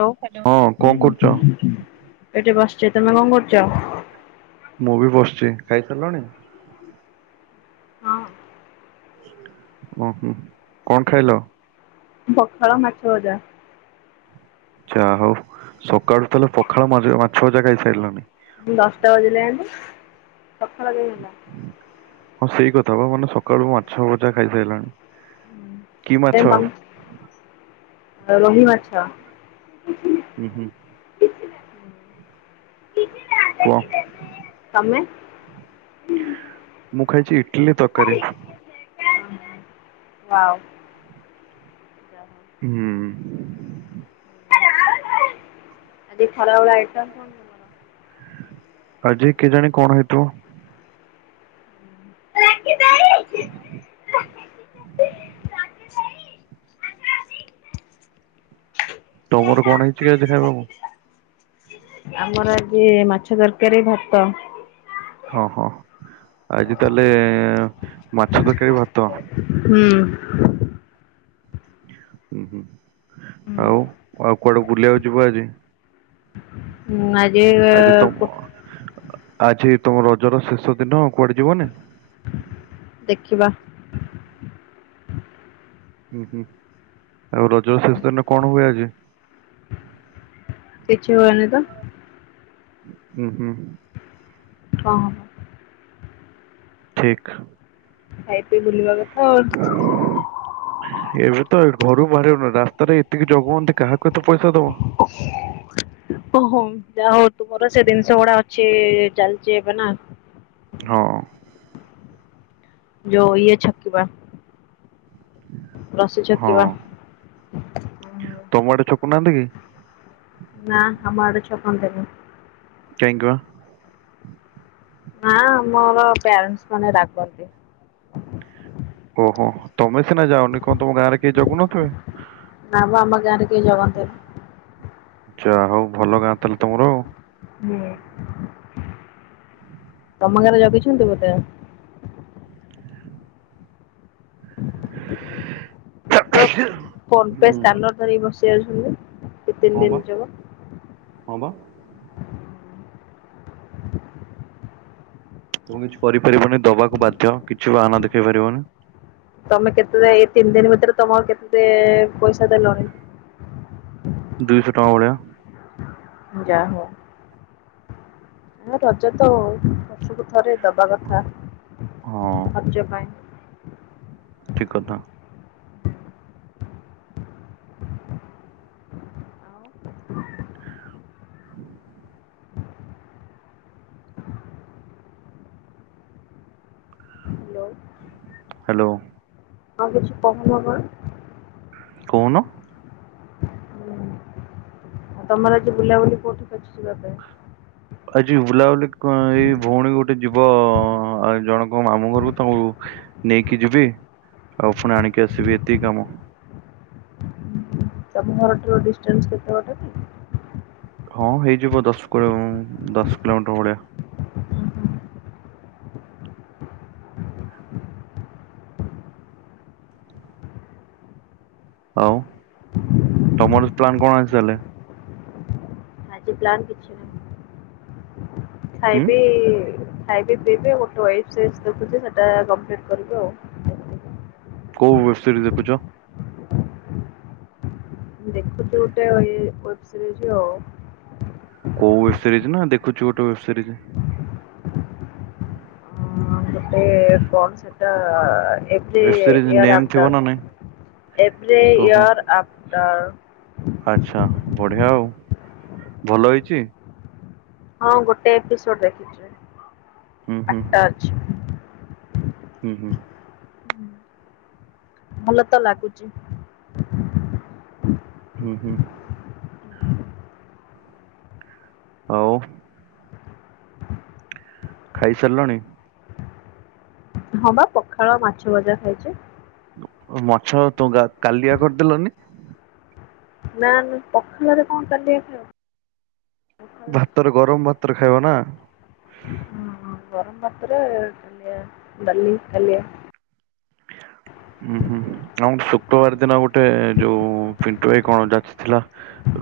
[unintelligible] ହଁ କଣ କରୁଛ? ଏଠି ବସିଛି ତମେ କଣ କରୁଛ? ମୁଁ ବି ବସିଛି ଖାଇସାରିଲଣି? ହଁ। ଓହୋ କଣ ଖାଇଲ? ପଖାଳ, ମାଛ ଭଜା। ଯାହା ହଉ, ସକାଳୁ ତାହେଲେ ପଖାଳ ମା-ମାଛ ଭଜା ଖାଇସାଇଲଣି। ଦଶଟା ବଜିଲାଣି, ସଖାଳ କେମି ହେଲା। ହଁ, ସେଇ କଥା ବା ମାନେ, ସକାଳୁ ମାଛ ଭଜା ଖାଇସାଇଲଣି। କାଇଁ ତମ୍ ରୋହି ମାଛ। ଉଁ, ହୁଁ। କୁହ ତମେ? ମୁଁ, ଖାଇଛି ଇଟିଲି, ତରକାରୀ। ୱାଉ। ହୁଁ। ଆଜି ଖରାବେଳେ ଆଇଟମ୍ କଣ? ତମର? ଆଜି କେଜାଣି କଣ ହେଇଥିବ? ରାକି ଦେଇ [inaudible] ତମର କଣ ହେଇଛି କି ଆଜି ଖାଇବାକୁ? ଆମର ଆଜି ମାଛ ତରକାରୀ ଭାତ। ହଁ, ହଁ ଆଜି ତାହେଲେ ମାଛ ତରକାରୀ ଭାତଁ। ହୁଁ। ଉଁ, ହୁଁ ଆଉ, ଆଉ କୁଆଡେ ବୁଲିଆକୁ ଯିବ ଆଜି? ମୁଁ ଆଜି-ଇ ଅ ଆଜି ତମ ପୋ ଆଜି ତମ ରଜର ଶେଷ ଦିନ କୁଆଡେ ଯିବନି? ଦେଖିବା। ହୁଁ, ହୁଁ ଆଉ ରଜ ଶେଷ ଦିନରେ କଣ ହୁଏ ଆଜି? କିଛି ହୁଏନି ତ! ହୁଁ, ହୁଁ। କଁ ହଁ। ଠିକ୍। ଖାଇପିଇ ବୁଲିବା କଥା ଆଉ। ଏବେ ତ ଘରୁ ବାହାରି ହଉନି, ରାସ୍ତାରେ ଏତିକି ଜଗୁହନ୍ତି କାହାକୁ ଏତେ ପଇସା ଦବ? ଓ। ଓହୋମ, ଯାହା ହଉ ତୁମର ସେ ଜିନିଷ ଗୁଡା ଅଛି ଚାଲିଛି ଏବେ ନା। ହଁ। ଯଉ ଇଏ ଛକ୍କି ବା। ରଶି ହଁ ଛକ୍କିବା। ତମ ଆଡେ ଛକ୍କୁ ନାହାଁନ୍ତି କି? ନାଁ ଆମ ଆଡେ ଛକନ୍ତିନି। କାଇଁକି କଁ। ନାଁ ଆମର ପ୍ୟାରେଣ୍ଟସ୍ ମାନେ ରାଗନ୍ତି। ଓହୋ! ତମେ ସିନା ଯାଓନି, କଣ ତମ ଗାଁରେ କେହି ଜଗୁନଥିବେ? ନାଁ, ମ ଆମ ଗାଁରେ କେଇ ଜଗନ୍ତିନି। ଯା ହଉ ଭଲ ଗାଁ ତାହାଲେ ତମର ଆଉ। ହୁଁ, ତମ ଗାଁରେ ଜଗିଛନ୍ତି ବୋଧେ! [unintelligible] ଫୋନ୍ ପେ ହୁଁ ସ୍କାନର ଧରିକି ବସି ଯାଉଛନ୍ତି। ଦି ତିନି ଦିନ ହଁବା, ଯିବ। ହଁବା! ତୁ କିଛି କରିପାରିବୁନି ଦବାକୁ ବାଧ୍ୟ। କିଛି ବାହାନା ଦେଖେଇ ପାରିବୁନି। ତମେ କେତେ ଯାଏ ଏଇ ତିନି ଦିନ ଭିତରେ ତମ କେତେ ପଇସା ଦେଲଣି। ଦୁଇଶହ ଟଙ୍କା ଭଳିଆ। ଯା ହଉ। ଆ ରଜ ତ ବର୍ଷକୁ ଥରେ ଦବା କଥା ହଁ ଖର୍ଚ୍ଚ ପାଇଁ। ଠିକ କଥା। ଆଉ ହ୍ୟାଲୋ ହ୍ୟାଲୋ। ଆଉ କିଛି କହୁନ କଣ? କହୁନ। ଆଉ ତମର ଆଜି ବୁଲାବୁଲି କୋଉଠିକି ଅଛି ଯିବା ପାଇଁ। ଆଜି ବୁଲାବୁଲି କ। ଏଇ ଭଉଣୀ ଗୋଟେ ଯିବ ଜଣଙ୍କ ମାମୁ ଘରକୁ ତାଙ୍କୁ ନେଇକି ଯିବି ଆଉ ଫୁଣି ଆଣିକି ଆସିବି ଏତିକି କାମ। ତମ ଘର ଠାରୁ ଡିଷ୍ଟାନ୍ସ କେତେ ବାଟ କି? ହଁ ହେଇଯିବ ଦଶ କୋଡି ଉଁ ଦଶ କିଲୋମିଟର ଭଳିଆ। କ ଆଉ ତମର ପ୍ଲାନ୍ କଣ ଆଜି ତାହେଲେ। ଆଜି ପ୍ଲାନ୍ କିଛି ନାହିଁ ହୁଁ ଖାଇବି ଖାଇବି ପିଇବି ଗୋଟେ ୱେବ୍ ସିରିଜ ଦେଖୁଚି ସେଟା କଂପ୍ଲିଟ୍ କରିବି ଆଉ। କୋଉ ୱେବ୍ ସିରିଜ ଦେଖୁଚ? ଦେଖୁଚି ଗୋଟେ ୱେ ୱେବ୍ ସିରିଜି ଆଉ। କୋଉୱେବ୍ିସିରିଜ ନା ଦେଖୁ ଚି ଗୋଟେ ବ ସଜ୍ ଅଁ, ଗୋଟେ କଣ ସେଟା। ଏଭ ୱେବ ସିରିଜ ଇୟର ନେମ୍ ଥିବ ନା ଆଫ୍ଟତଵ ନାଇଁ ଏଭି ଓହୋ। ଇୟର୍ ଆଫ୍ଟର ଆଚ୍ଛା ବଢିଆ ଆଉ ଭଲ ହେଇଛି ହଁ ଗୋଟେ ଏପିସୋଡ ଦେଖି ହୁଁ ହୁଁ ଅଛି। ହୁଁ ହୁଁଁ, ଭଲ ତ ଲାଗୁଛି। ହୁଁ ହୁଁ ଆଉ ଖାଇସାରିଲାଣି। ହଁ ବା ପଖାଳ ମାଛ ଭଜା ଖାଇଛି। ମାଛ କାଲିଆ କରିଦେଲନି। ନା ପଖାଳ ରେ କଣ କାଲିଆ ଖାଇବ ଆଉ, ଭାତର ଗରମ ଭାତର ଖାଇବ ନା। ହଁ ଗରମଭାତ ରେ କାଲିଆ, ଡାଲିକାଲିଆ। ଉୁଁ ହୁଁ ଆଉ ହଁ ଶୁକ୍ରବାର ଦିନ ଗୋଟେ ଯୋଉ ପିଣ୍ଟୁ ଭାଇ କଣ ଯାଚିଥିଲା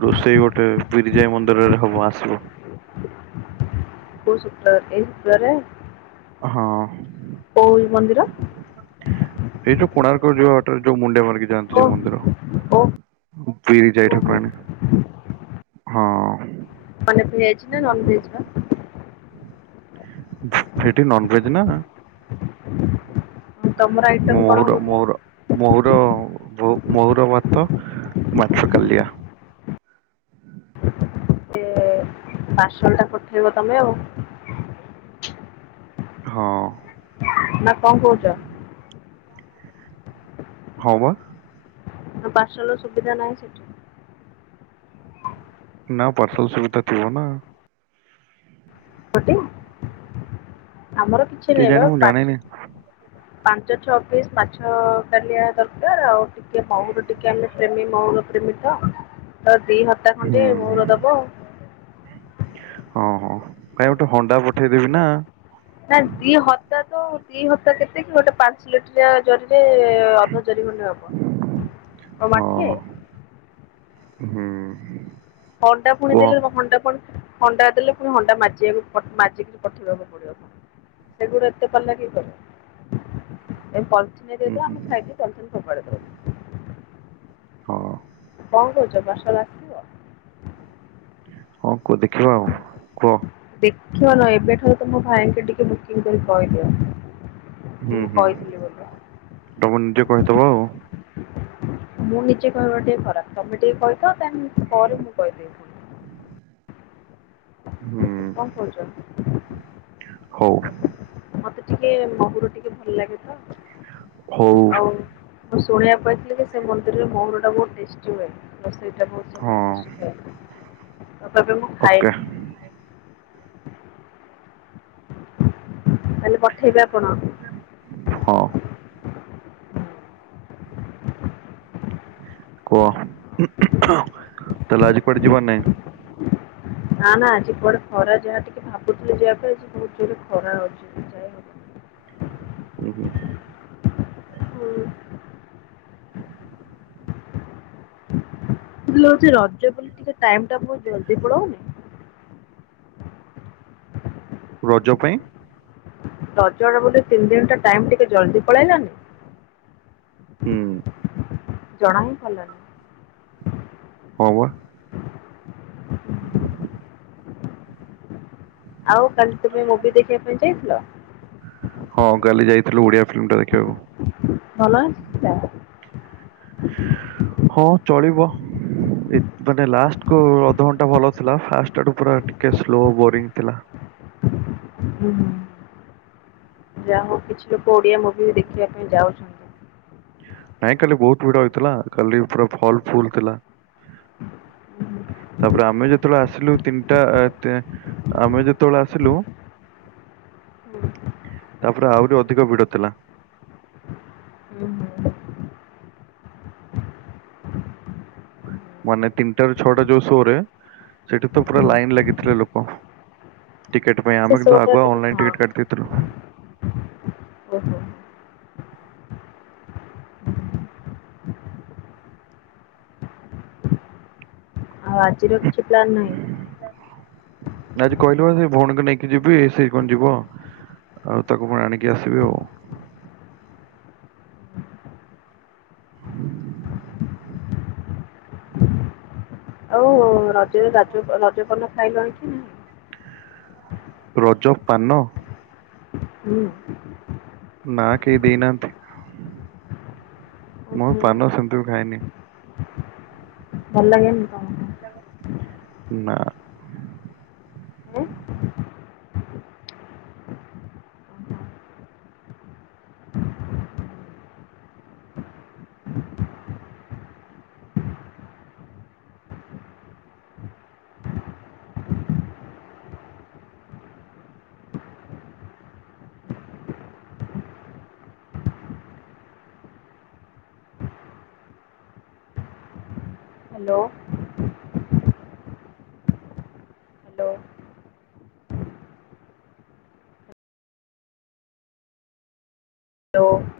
ରୋଷେଇ ଗୋଟେ ବିରିଜା ମନ୍ଦିରରେ ହବ। ଆସିବ। କେଉଁ ଶୁକ୍ରବାର, ଏଇ ଶୁକ୍ରବାର ହଁ। ଓଉ ମନ୍ଦିର [inaudible] ଏଇ ଯୋଉ କୋଣାର୍କ ଯିବା ବାଟରେ ଯୋଉ ମୁନଡିଆଆ ମାରିକି ଯାଆନ୍ତି ଓ ଯୋଉ ମନ୍ଦିର। ଓ ବିରି ଯାଇ ଓହୋ ଠାକୁରାଣୀ ହଁ। ମାନେ ଭେଜ ନା, ନନ ଭେଜ ପା। ସେଟି ନନ ଭେଜ ନା, ତମର ଆଇଟମ୍ କଣ ମୋହର ହବ କି ମୋହର, ମହୁର ମହୁୁର ଭାତ, ମାଛ କାଲିଆ। ପାର୍ସଲ ଟା ପଠେଇବ ତମେ ଆଉ ହଁ। ନା କଣ କହୁଛ? ହଁ ବା। ନା ପାର୍ସଲ ସୁବିଧା ନାହିଁ ସେଠି? ନା ପାର୍ସଲ ସୁବିଧା ଥିବ ନା। କେଜାଣି ମୁଁ ଜାଣିନି [unintelligible] ପାଞ୍ଚ ଛଅ ପିସ୍ ପାଛ କାଲିଆ ଦରକାର ଆଉ ଟିକେ ମଉର ଟିକେ ଆମେ ପ୍ରେମୀ ମଉର ପ୍ରେମୀ ତ ତ ଦି ହାତ ଟା ଖଣ୍ଡିେ ଭୋର ଦବ ଓଁ ହଁ କାଇହିଁ ଗୋଟେ ହଣ୍ଡା ପଠେଇଦେବି ନା। ନା ଦି ହତା ତ ଦି ହତା କେତେ କି ଗୋଟେ ପାଞ୍ଚ ଲିଟ ହଁ [unintelligible] [unintelligible] ହଣ୍ଟା ପୁଣି କୁହ ଦେଲେ ମ ଘଣ୍ଣ୍ଡା ପୁଣି ହଣ୍ଡା ଦେଲେ ପୁଣି ହଣ୍ଡା ମାଜିବାକୁ ମାଜିକିରି ପଠେଇବାକୁ ପଡିବ। [unintelligible] ଆମେ ହୁଁ ହୁଁ ଖାଇକି ପୋଲ୍ଥିନ ଫୋଫାଡ଼ି ଦେବୁ ହଁ। [unintelligible] ହଁ କୁହ ଦେଖିବା ଆଉ କୁହ? ଦେଖିବା ନୁହ ଏବେଠାରୁ ତ ମୋ ଭାଇଙ୍କେ ଟିକେ ବୁକିଂ କରି କହିଦିଅ। କି ହୁଁ ମୁଁ ହୁଁ କହିଥିଲି ବୋଲି ତମେ ନିଜେ କହିଥବ ଆଉ। ମୁଁ ନିଜେ କହିବା ଟିକେ ଖରାପ ତମେ ଟିକେ କହି [unintelligible] ପରେ ମୁଁ କହିଦେଇବ ହୁଁ କଣ କରହୁ? ହଉ ମତେ ଟିକେ ମହୁୁର ଟିକେ ଭଲ ଲାଗେ ତ ହଉ ଆଉ ମୁଁ ଶୁଣିବା ପାଇଥିଲି କି ସେ ମନ୍ଦିରରେ ମହୁର ଟା ବହୁତ ଟେଷ୍ଟି ହୁଏ ତ ସେଇ ସେ ବହୁତ ହଁ ସମୟ ଆଉ କେବେ ମୁଁ ଓକେ ଖାଏନି ତାହେଲେ ପଠେଇବେ ଆପଣ? ହଁ। କୁହ ତାହେଲେ ଆଜି କୁଆଡ଼େ ଯିବାର ନାଇଁ? ନା ନା ଆଜି କୁଆଳେ ଖରା ଯାହା ଟିକେ ଭାବୁଥିଲେ ଯିବା ପାଇଁ ଆଜି ବହୁତ ଜୋରେ ଖରା ଅଉଛି ଯାଏ ହବନି। [inaudible] ହୁଁ ହୁଁ। ହୁଁ। [unintelligible] ରଜ ପରେ ଟିକେ ଟାଇମ ଟା ବହୁତ ଜଲଦି ପଡଉନି? ରଜ ପାଇଁ? ତଜର ବୋଲେ ତିନି ଦିନ ଟା ଟାଇମ ଟିକେ ଜଲଦି ପଳେଇଲାନି? ହୁଁ। ଜଣାଇ ପଲନି ହଁ ବା। ଆଉ କାଲି ତୁମେ ମୁଭି ଦେଖିବା ପାଇଁ ଯାଇଥିଲ? ହଁ କାଲି ଯାଇଥିଲୁ ଓଡିଆ ଫିଲ୍ମ ଟା ଦେଖିବାକୁ। ଭଲ ଆସିଥିଲା? [inaudible] ହଁ ଚଳିବ। ଏ ମାନେ ଲାଷ୍ଟ କୁ ଅଧଘଣ୍ଟା ଭଲ ଥିଲା ଫାଷ୍ଟଆଠୁ ପୁରା ଟିକେ ସ୍ଲୋ ବୋରିଙ୍ଗ ଥିଲା। ହୁଁ ହୁଁ। ଯା ହଉ କିଛି ଲୋକ ଓଡିଆ ମୁଭି ବି ଦେଖିବା ପାଇଁ ଯାଉଛନ୍ତି। ନାଇଁ କାଲି ବହୁତ ଭିଡ ହେଇଥିଲା କାଲି ପୁରା ହଲ୍ ଫୁଲ୍ ଥିଲା। ହୁଁ, ତାପରେ ଆମେ ଯେତେବେଳେ ଆସିଲୁ ତିନିଟା ତେ ଆମେ ଯେତେବେଳେ ଆସିଲୁ ତାପରେ ଆହୁରି ଅଧିକ ଭିଡ ଥିଲା। ହୁଁ ହୁଁ। ମାନେ ତିନିଟା ରୁ ଛଅଟା ଯୋଉ ସୋ ରେ ସେଠି ତ ହୁଁ, ପୁରା ହୁଁ। ଲାଇନ ଲାଗିଥିଲେ ଲୋକ। ଟିକେଟ୍ ପାଇଁ ସେ ଆମେ କିନ୍ତୁ ଶୋଟା ଆଗୁଆ ଟିକେ ଅନଲାଇନ୍ ହଁ ଟିକେଟ୍ କାଟି ଦେଇଥିଲୁ। ଓହୋ। ଆଉ ଆଜିର କିଛି ପ୍ଲାନ୍ ନାହିଁ? ନାଁ ଆଜି କହିଲେ ସେଇ ଭଉଣୀକୁ ନେଇକି ଯିବି ସେଇ କଣ ଯିବ, ଆଉ ତାକୁ ଫୁଣି ଆଣିକି ଆସିବି ଆଉ। ଆଉ ରଜରେ ରାଜ ରଜ ପାନ ଖାଇଲଣି କି ନାଇଁ? ରଜ ପାନ? ହୁଁ। ନା କେହି ଦେଇନାହାନ୍ତି। ମୁଁ ଓହୋ ପାନ ସେମିତିବି ଖାଏନି। ଭଲ ଲାଗେନି ତ ନା। Hello hello hello